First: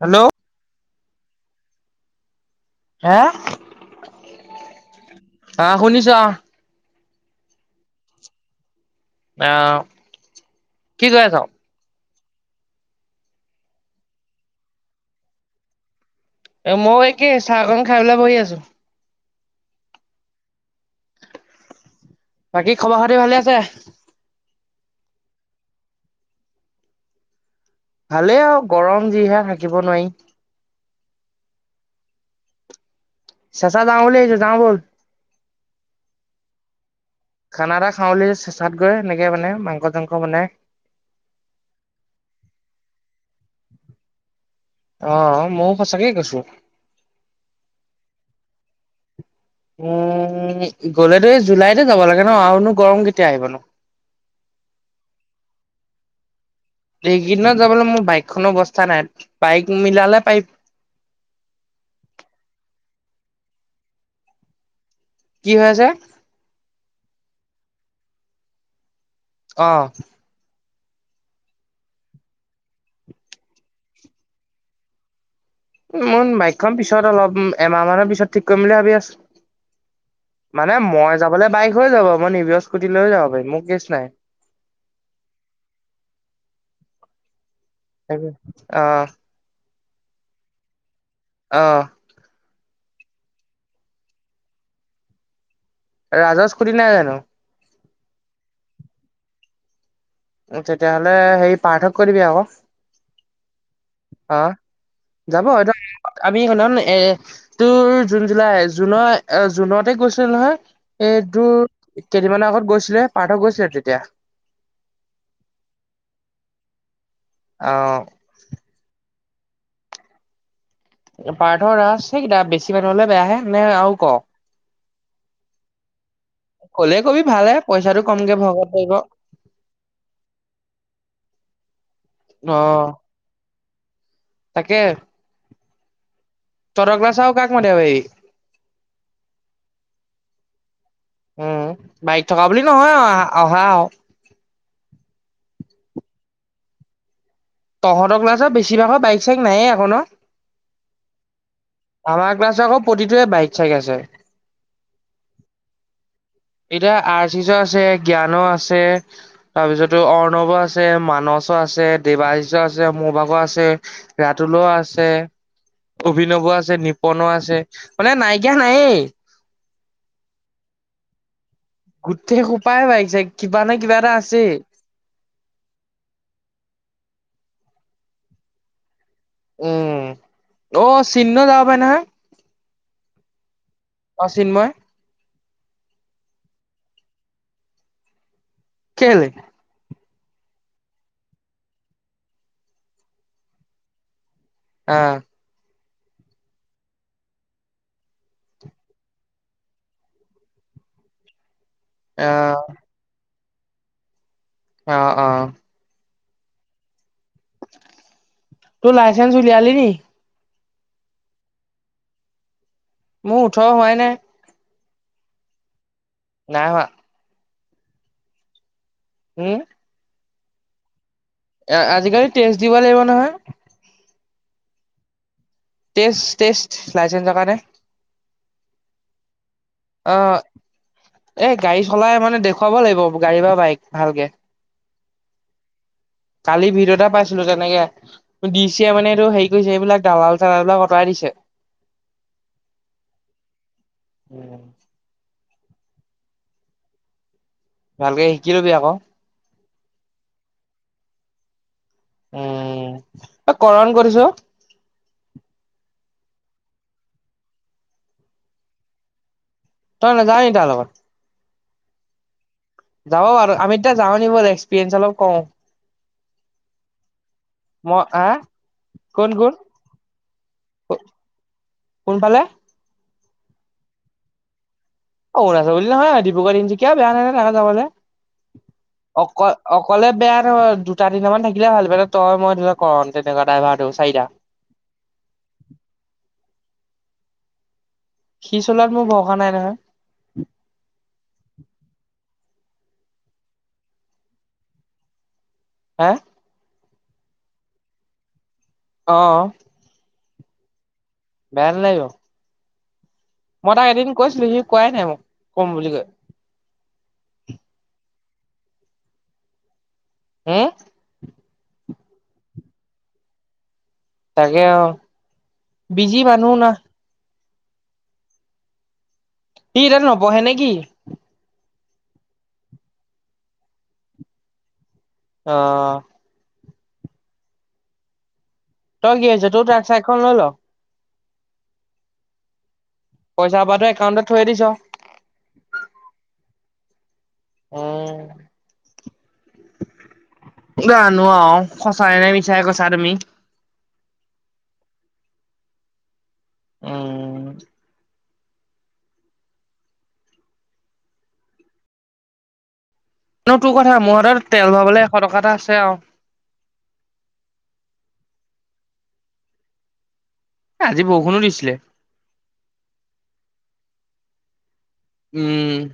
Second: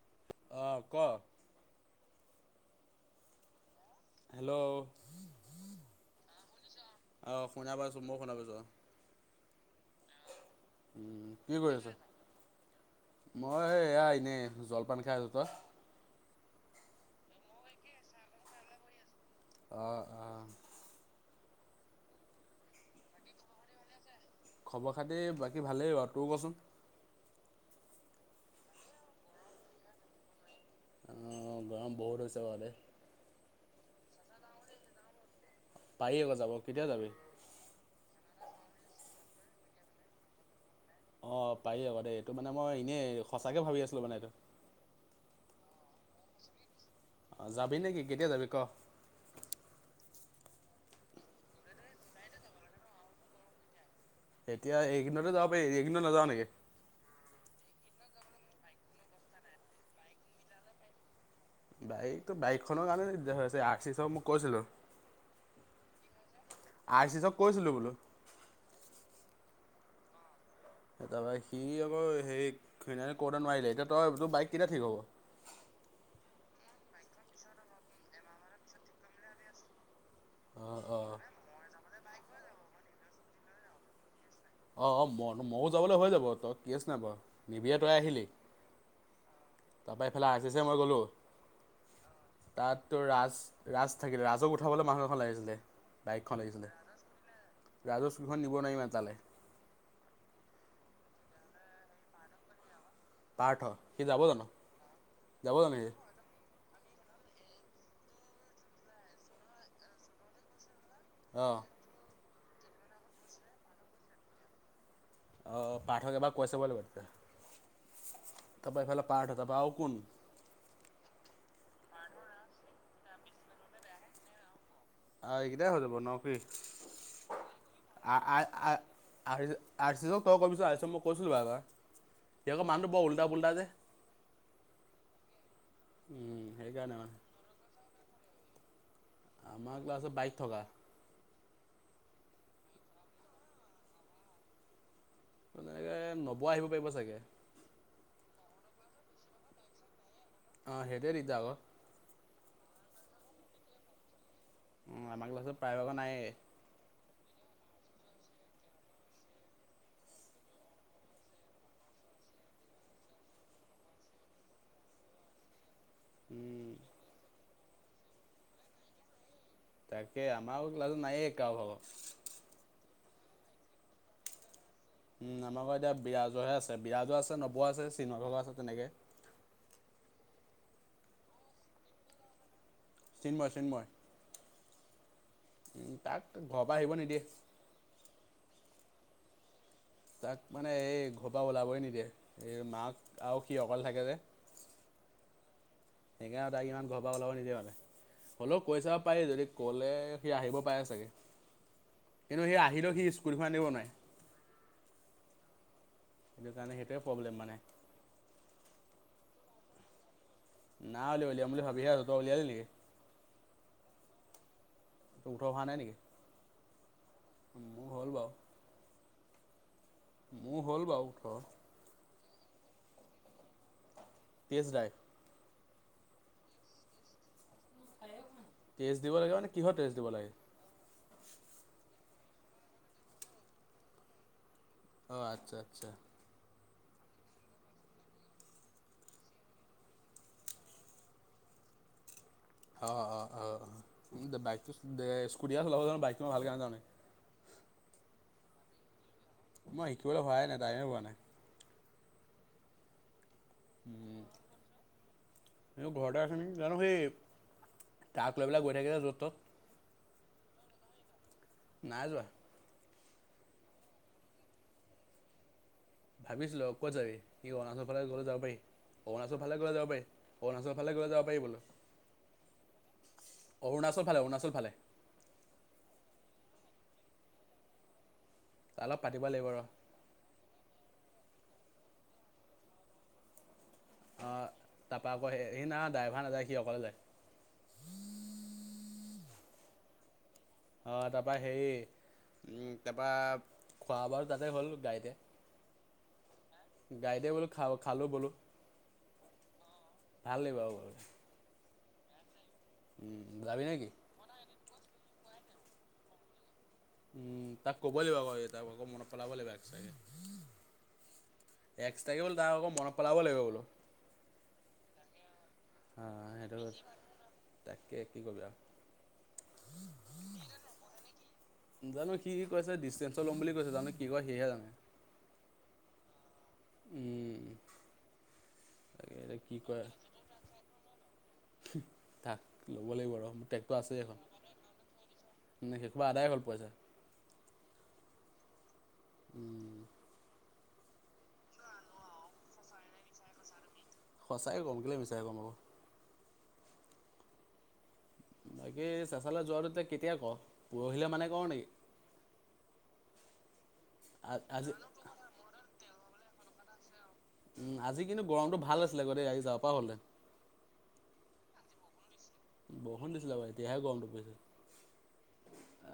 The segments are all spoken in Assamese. হেল্ল'' অ' ক' হা! হেল্ল' আহ শুনিছোঁ অ? অ' শুনা পাইছো মই শুনা পাইছো অ আহ কি কৰি উম, আছ? কৰি আছ? মই এয়া এনে জলপান খাই আছো। তই? এ মই একেই চাহকন খাই লৈ বহি আছো। আহ আহ বাকী খবৰ খাতি ভালে আছে? খবৰ খাতি বাকী ভালেই বা। তোৰ কচোন? ভালেই আৰু গৰম যিহে থাকিব নোৱাৰি। অ গৰম বহুত হৈছে বা দেই। চেঁচাত যাওঁ বুলি ভাবিছোঁ যাওঁ ব'ল। পাৰি আকৌ যাব কেতিয়া যাবি? খানা এটা খাওঁ বোলি চেচাত গৈ এনেকে মানে মাংস চাংস বনাই। অ পাৰি আকৌ দেই এইটো মানে মই এনেই সঁচাকে ভাবি আছিলো মানে এইটো। অ মও সঁচাকে কৈছো। অ যাবি নেকি কেতিয়া যাবি ক? উম গ'লেতো এই জুলাইতে যাব লাগে ন আৰু নো গৰম কেতিয়া আহিব নো। এতিয়া এইকেদিনতে যাব পাৰি এই কেইদিনত নাযাওঁ নেকি। এইকেইদিনত যাবলৈ মোৰ বাইকখনৰ অৱস্থা নাই বাইক মিলালে পাৰিম। বাইক তো বাইক খনৰ কাৰানেটো দিকদাৰ হৈছে অৰ্চিছক মই কৈছিলো। কি হৈ আছে? আৰ্চিছক কৈছিলো বোলো। অহ। তাৰপৰা সি আকৌ হেৰি কওতে নোৱাৰিলে। এতিয়া তই তোৰ বাইক কেতিয়া ঠিক হ'ব। মোৰ বাইক খন পিছত অলপ এমাহ মানৰ পিছত ঠিক কৰিম বুলি ভাবি আছো। মানে অ', অ'। মই যাবলৈ বাইক হৈ যাব। মই নিজৰ স্কুটি লৈয়ও যাব পাৰিম মোৰ কেচ নাই। অ ম ময়ো যাবলৈ হৈ যাব তই কেচ নাই বাৰু। অহ। তাপা এইফালে অৰ্চিছে মই গ'লো- অহ। তাত তো ৰাজ ৰাজ থাকিলে ৰাজক উঠাবলৈ বাহন এখন লাগিছিলে। বাইকখন ৰাজৰ লাগিছিলে স্কুটি নাই জানো? ৰাজৰ স্কুটিখন নিব নোৱাৰিম তালে। তেতিয়াহ'লে সেই পাৰ্থক কৈ দিবি আকৌ। পাৰ্থ সি যাব অ জানো যাব জানো সি? আমি সেইদিনাখন এ তোৰ জুন জুলাই জুনৰ জুনতে গৈছিল নহয়। এই অ', তোৰ কেইদিনমানৰ আগত গৈছিলো সে পাৰ্থ গৈছিল তেতিয়া। অ অ পাৰ্থক এবাৰ কৈ চাব লাগিব তেতিয়া। অঁ। তাপা ইফালে পাৰ্থ তাপা আও কোন। পাৰ্থৰ ৰাস সেইকেইা বেছি মানুহ হলে বেয়াহে নে আৰু কয়। আহ এইকেইটাই হৈ যাব ন কি। কবি ভালে পইচাটো কমকে ভগাব পাৰিব আৰ্চিছক তই কবিছোন মই কৈছিলো বা। অ সেই আকৌ মানুহটো বৰ উল্টা পুলটা যে। তাকে সেইকাৰণে তহঁতক মানে ক্লাছৰ কাক মাতিব পাৰিবি। আমাৰ ক্লাছত বাইক থকা। উম বাইক থকা বুলি নহয় আৰু অহা। এনেকে ন'ব আহিব পাৰিব চাগে। তহতৰ ক্লাছৰ বেছিভাগৰ বাইক চাইক নায়ে আক ন? অ হেইটোৱে দিগদাৰ ক। আমাৰ ক্লাছৰ আকৌ প্ৰতিটোৱে বাইক চাইক আছে। উম আমাৰ ক্লাছত প্ৰায় ভাগৰ নাইয়ে। এতিয়া আৰৰ্চিছৰ আছে, জ্ঞানৰ আছে, তাৰপিছতো অৰ্ণৱৰ আছে, মানস- আছে, দেৱাৰশ্য আছে, মোৰ ভাগৰ আছে, ৰাতুলৰ আছে- অভিনৱৰ আছে, নিপনৰ আছে মানে নাইকিয়া নাইয়ে। তাকে আমাৰও ক্লাছত নাইয়ে। গোটেই সোপাই বাইক চাইক কিবা নহয় কিবা এটা আছেই। উম আমাৰ আক এতিয়া বিৰাজহে আছে বিৰাজ আছে নৱ আছে চিন ভাগ আছে তেনেকে। উম অ চিন্ন যাব পাৰে নহয়। চিনমই চিনমই অ চিনমই তাক ঘৰৰ পৰা আহিব নিদিয়ে। কেলে তাক মানে এই ঘৰ পৰা ওলাবই নিদিয়ে এই মাক আৰু সি অক থাকে যে অ সেকাৰে আৰু তাইক ইমান ঘৰ পৰা ওলাব নিদিয়ে মানে হ'লেও কৈ চাব পাৰি যদি কলে সি আহিব পাৰে চাগে। অ কিন্তু সি আহিলেও সি স্কুলখ আনিব নোৱাই। অ অ। সেইটো কাৰণে সেইটোৱে প্ৰব্লেম মানে। তোৰ লাইচেন্ঞ্চ উলিয়ালি নি নাই উলিয়া। উলিয়াম বুলি ভাবি হে আছোঁ তই উলিয়ালি নেকি? মোৰ ওঠৰ হোৱাই নাই। ত উঠৰো হোৱা নাই নেকি? নাই হোৱা। হয় বাও হম। মোৰ হ'ল বাৰু। আজিকালি টেষ্ট দিব লাগিব নহয়। Test drive. টেষ্ট টেষ্ট লাইচেনচৰ কাৰনে। টেষ্ট দিব লাগে নে কিহত দিব লাগে। এ গাড়ী চলাই মানে দেখুৱাব লাগিব গাড়ী বা বাইক ভালকে অ আচ্ছা আচ্ছা। কালি ভিত এটা পাইছিলো তেনেকে ডি চিয়ে মানে এইটো হেৰি কৰিছে এইবিলাক দালাল চালাল বিলাক আঁতৰাই দিছে [inaudible] অ অ অ বাইক স্কুটি চলাব বাইকই ভালে জে ভালকে শিকি লবি আকৌ মই শিকিবলৈ হোৱাই নাই টাইমে পোৱা নাই উম কৰণ কৰিছো মোৰ ঘৰতে জানো সেই তাক লৈ পেলাক গৈ থাকিলে য'ত ত'ত তই নেযাও নি তাৰ লগত নাই যোৱা যাব বাৰু আমি এতিয়া যাও নি বল এক্সপিৰিয়েঞ্চ অলপ কও। ভাবিছিলো ক'ত যাবি কি অচৰ মই ফালে গলে আ যাব পাৰি। কোন অৰুণাচল কোন ফালে ক যাব পাৰি অৰুণাচৰ ফালে ক যাব পাৰি বোলো কোনফালে? অৰুণাচল ভালে অৰুণাচল ভালে অৰুণাচল বুলি নহয় ডিব্ৰুগড় তিনিচুকীয়াও বেয়া নহয় নহয় যাবলে। তাৰ লগত পাতিব অক লাগিব ৰ অকলে বেয়াতো হয় দু- দুটা তিনটামান থাকিলে ভাল মানে তই মই ধৰি লক' ক তেনেকোৱা ড্ৰাইভাৰ। অ তাৰাপৰা আকৌ সি না ড্ৰাইভাৰ নাযায় সি অকলে যায়। সি চলোৱাত মোৰ ভৰষা নাই নহয় অঁ তাৰপৰা হেৰি তাৰপৰা খোৱা বাৰু তাতে হ'ল গাড়ীতে হে গাড়ীতে বোলো খা খালো বলো অ। ভাল লাগিব আৰু বেয়া নালাগিব উম, যাবি মই তাক নেকি এদিন কৈছিলো সি কোৱাই নাই মোক কম বুলি কৈ উম তাক ক'ব লাগিব আকৌ মনত পেলাব লাগিবা এক চাগে হম এক্সট্ৰা কে তাক আকৌ মনত পেলাব লাগিব বোলো তাকে অ বিজি অঁ মানুহ সেইটো না তাকে কি কৰিবা ই তাত নপঢ়ে নেকি? জানো কি কি কৈছে ডিষ্টেঞ্চত ল'ম বুলি কৈছে, জানো কি কয় সিহে জানে। অ উম। তাকে তই কি এতিয়া হৈছে তোৰ তাৰ চাইকখন লৈ ল হু তাক ল'ব লাগিব আৰু পইচা ট্ৰেকটৰ সোপাটো আছেই এখন একাউণ্টত থৈ দিছ ন সেইসোপা আদায় হ'ল পইচা উম উম জানো আও সঁচাই নে মিছাই কৈছা তুমি। সঁচাই কম কিয় মিছাই কম আকৌ উম বাকী চেচালে যোৱাটো কেতিয়া ক পৰহিলে মানে নেকি [unintelligible] সেইটো কথা মোৰ হাতত তেল আজি ভৰাবলৈ এশ টকা এটা আছে আৰু। উম আজি কিন্তু গৰমটো ভাল আছিলে আও দেই আজি যাব পৰা হলে আজি বৰষুণো দিছিলে। বৰষুণ দিছিলে বেয়া গৰম [unintelligible] উম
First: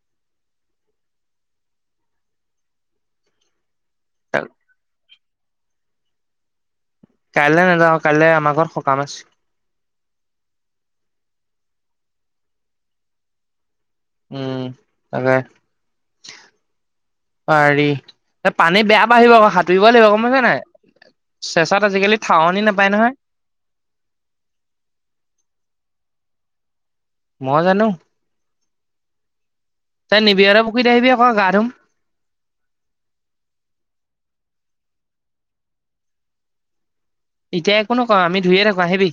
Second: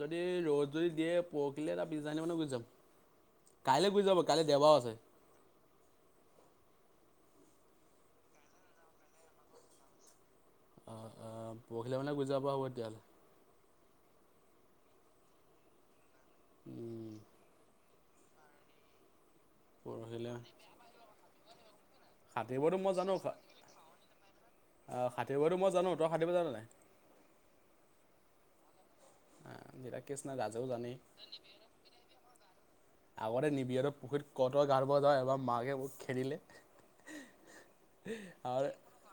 যদি ৰ'দ যদি দিয়ে পৰহিলে এটা বিছদাৰীমানা গুচি যাম [unintelligible] কাইলৈ গৈ যাব কাইলৈ দেওবাও আছে। কাইলৈ নাযাওঁ কাইলে আমাৰ ঘৰত সকাম আছে। অ পৰহিলৈ মানে গুজাব হ'ব তেতিয়াহ'লে উম তাকে, পাৰি পানী বেয়া পানী আহিব আকৌ সাঁতুৰিব লাগিব গম পাইছ নাই? আজিকালি ঠাৱনি সাঁতুৰিব তো নাপায় মই নহয় জানো, অহ সাঁতুৰিব তো মই জানো তই সাঁতুৰিব জান নাই? মই জানো। নিৰাকেশ তই না নিবিড় সতৰ ৰাজেও পুখুৰীত জানেই আহিবি আক গা ধম আগতে নিবিড় সতৰ পুখুৰীৰ গা ধূব যাও, এবাৰ মাকে বহুত খেদিলে এতিয়া একো নকওঁ আমি ধুইয়ে থাকো আহিবি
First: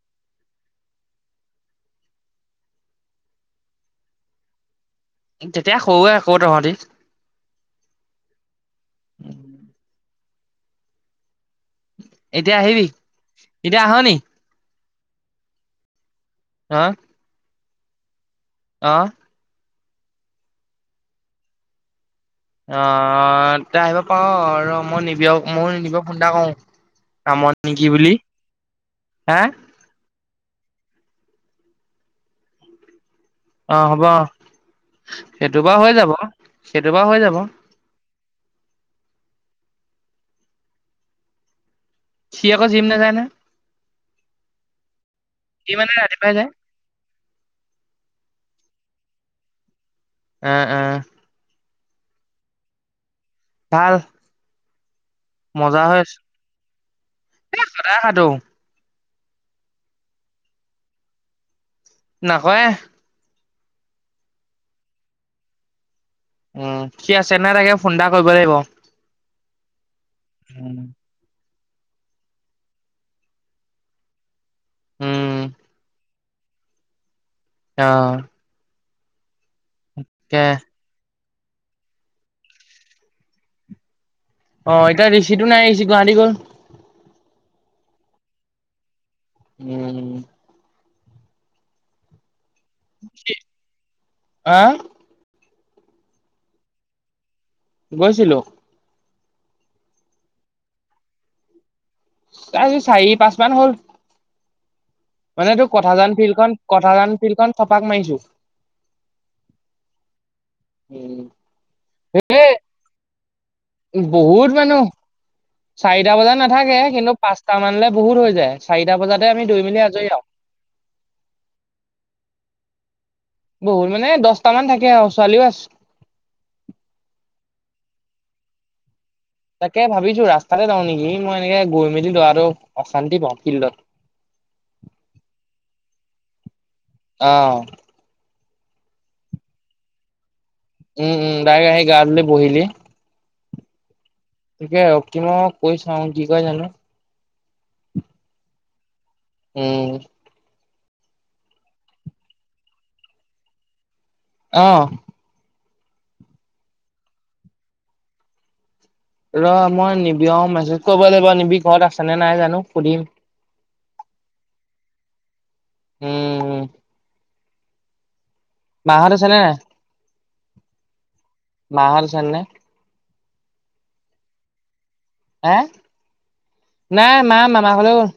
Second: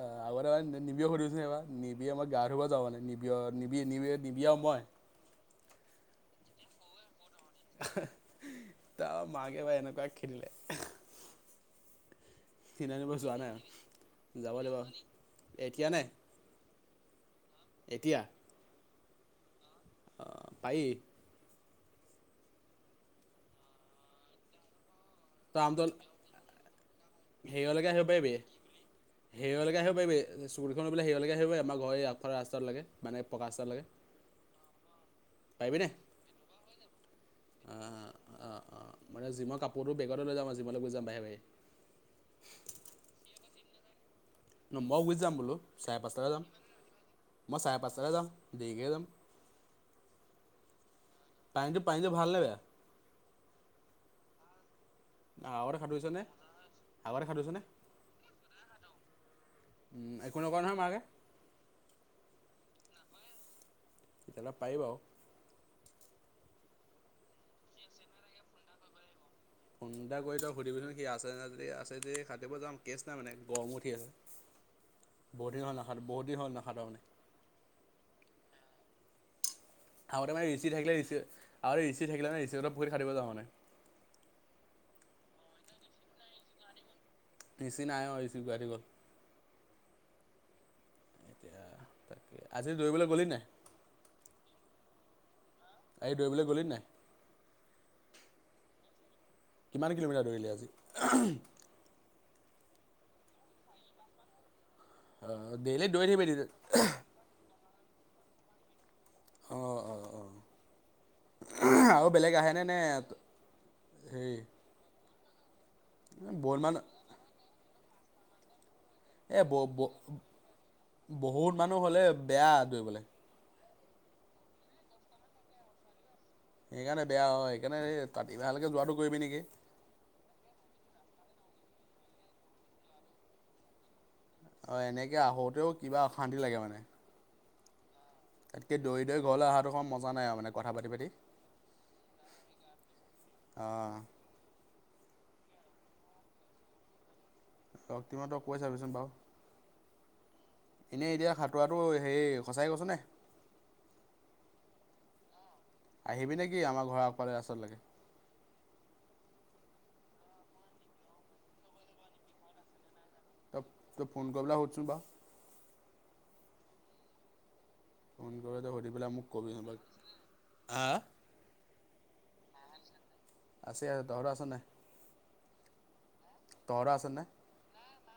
অ আগাৰ নিবিয় খছে নিবি [unintelligible] নিবি আমই গা ধুব যাওঁ মানে নিবি নিবি নিবিড় নিবিড় আৰু মই [unintelligible] তেতিয়া সৰুৱে আকৌ তহঁতি তাৰ মাকে বা এনেকুৱা খেদিলে এতিয়া আহিবি কিনা দিব যোৱা এতিয়া আহ নি নাই যাব লাগিব এতিয়া নাই হা এতিয়া আহ আহ পায় অ এয়া আহিব পাৰ আৰু মই নিবি য়া তই মই আমতল নিব ফোন এটা কৰো কামত নেকি বুলি হা সেৰিয়লৈকে আহিব পাৰিবি চকুৰিখন বলে শেহয়লৈকে আহিব পাৰিমাৰ ঘৰ আগফ ৰাস্তা লকে [unintelligible] মানে প্ৰকা অ চালৈকে হ'ব [unintelligible] সেইটো বা হৈ যাব সেইটো বা হৈ যাব। অ', বেগতলৈ যাম আযি জিমলৈ লৈ যাম বাহে বাহে। চি আকৌ জিম নেযায় নহয়। ন মই গুছি যাম বোলো সি মানে চাৰে পাঁচটাতে ৰাতিপুৱাই যায় যাম মই চাৰে পাঁচটাতে যাম দেৰিকে যাম। উম উম। পানীটো পানীটো ভাল লাগে। ভাল। আগতে মজা খোৱাটো হৈ আছে হৈছেনে আগতে খোৱাটো হৈছেনে। সদায় সাধো একো নকয় নহয় মাকে। নকয়। তেতিয়াহলে পাৰি বাও। উম সি আছে নাই তাকে ফোন এটা কৰিব লাগিব। ফোন এটা কৰি তই উম সুধিবিচোন সি আছে নে আছে যে হাতুৰিব যাম কেচ নাই মানে গৰম উঠি আছে। উম বহুত দিন হল নাহাত বহুত দিন হল নাহাতোৱো মানে। অ। আগতে কে মানে ৰিচি থাকেি আগতে ৰিচি থাকিলে হে ৰিচিত পুখুৰিত হাতুৰিব যাওঁ মানে। অ এতিয়া ঋষিটো নাই ৰিচি গুৱাহাটী গল। ৰিচি নাই অ' ৰিচি গুৱাহাটি গ'ল। উম এতিয়া তাকে আজি দৌৰিবলৈ গলি নাই? হা আজি দৌৰিবলে গলি নাই? গৈছিলো। কিমান কিলোমিটাৰ দৌৰিলি আজি? আজি চাহি- পাঁচমান হ'ল। মানে তোৰ ডেইলি দৌৰি কথাজান থাকিবি ফিল্ড তেতিয়া খন -কথাজান ফিল্ড খন চপাক মাৰিছো। অহ -অহ উম -অহ আৰু বেলেগ আহেনে নে হেৰি বহুত মানুহ। চাৰিটা বজাত বহুত নাথাকে মানুহ কিন্তু পাঁচটা মানলে বহুত হৈ যায়। চাৰিটা বজাতে এ' আমি দৌৰি ব- মেলি আজৰি আৰু বহুত মানুহ হলে বেয়া দৌৰিবলে। বহুত মানে দচতা মান থাকে আৰু ছোৱালীও আছ। সেইকাৰণে বেয়া হয় সেইকাৰণে তাতি ভালকে যোৱাটো কৰিবি নেকি তাকে ভাবিছো ৰাস্তাতে যাওঁ নেকি মই এনেকে গৈ মেলি দৰাটো অশান্তি পাওঁ ফিল্ডত। অহ, এনেকে আহোতেও কিবা অশান্তি লাগে মানে। অ', তাতকে দৌৰি- দৰি ঘৰলৈ আহাটো সমান মজা নাই আৰু মানে। কথা পাতি পাতি উম -উম দাৰেক আহিলি গা ধুলি বহিলি অহ তিকে আৰু কিনো কৈ চাওঁ কি কয় জানো। ৰকতিম সতক কৈ চাবিচোন বাৰু। উম এনেই এতিয়া খাটোৰাটো হেৰি সচাই কৈছ নে? অহ আহিবি নেকি আমাৰ ঘৰৰ আগফালে ৰাস্তাটোলৈকে? ৰ', মই নিবি অ' মেছেজ কৰিব লাগিব নিবি ঘৰত আছেনে নাই জানো সুধিম। ত 'তই ফোন কৰিবলৈ হোদচোন বাও। উম- উম ফোন কৰোঁতে সুধি পেলাই আছে নে নাই কবি [unintelligible] চানে আছে আৰু তহঁত আছ নাই? হে, তহঁতৰ আছে নাই মা মামা ঘৰলৈ গল।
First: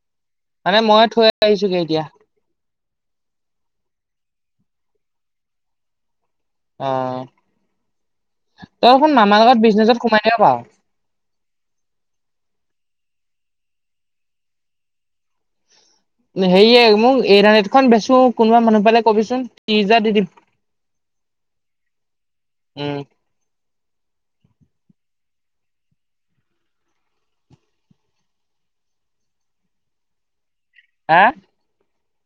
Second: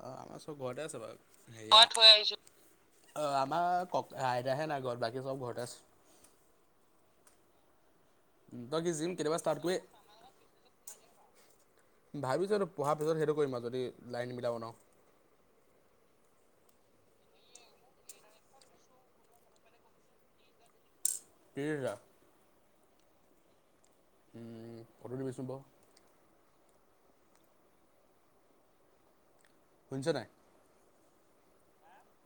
অহ, আমাৰ চব মানে ঘৰতে আছে মই বাৱ থৈ হেৰী আহিছোগে [unintelligible] এতিয়া অহ, আমাৰ কক আইটাহে নাই ঘৰত বাকি চব ঘৰতে আছে। আ কি তই জিম শুন কেতিয়াবা মামাৰ ষ্টাৰ্ট লগত কৰি বিজনেচত সোমাই দিব পাৰ। ভাবিছোঁ পঢ়াৰ পিছত সেইটো কৰিম আৰু যদি লাইনবিলাক বনাও। হেৰিয়ে মোক [unintelligible] নেটখন বেচো কোনোবা মানুহ পালে কবিচোন তিচ হাজাৰ দি দিম। এ'ৰা। উম উম ফটো দিবিচোন বাও। শুনিছ নাই? হা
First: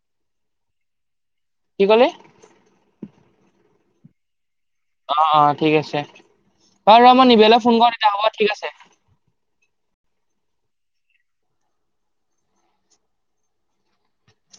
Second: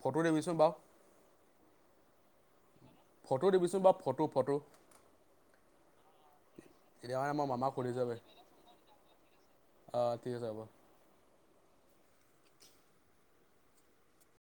ফটো দিবিছোন বাও। কি কলি? ফটো দিবিচোন বা ফটো - ফটো। অ', -অ', ঠিক আছে বাৰু ৰ এতিয়া মই মানে নিবিৰলে ফোন কৰো তেতিয়া হ'ব ঠিক আছে। অহ, ঠিক আছে হ'ব।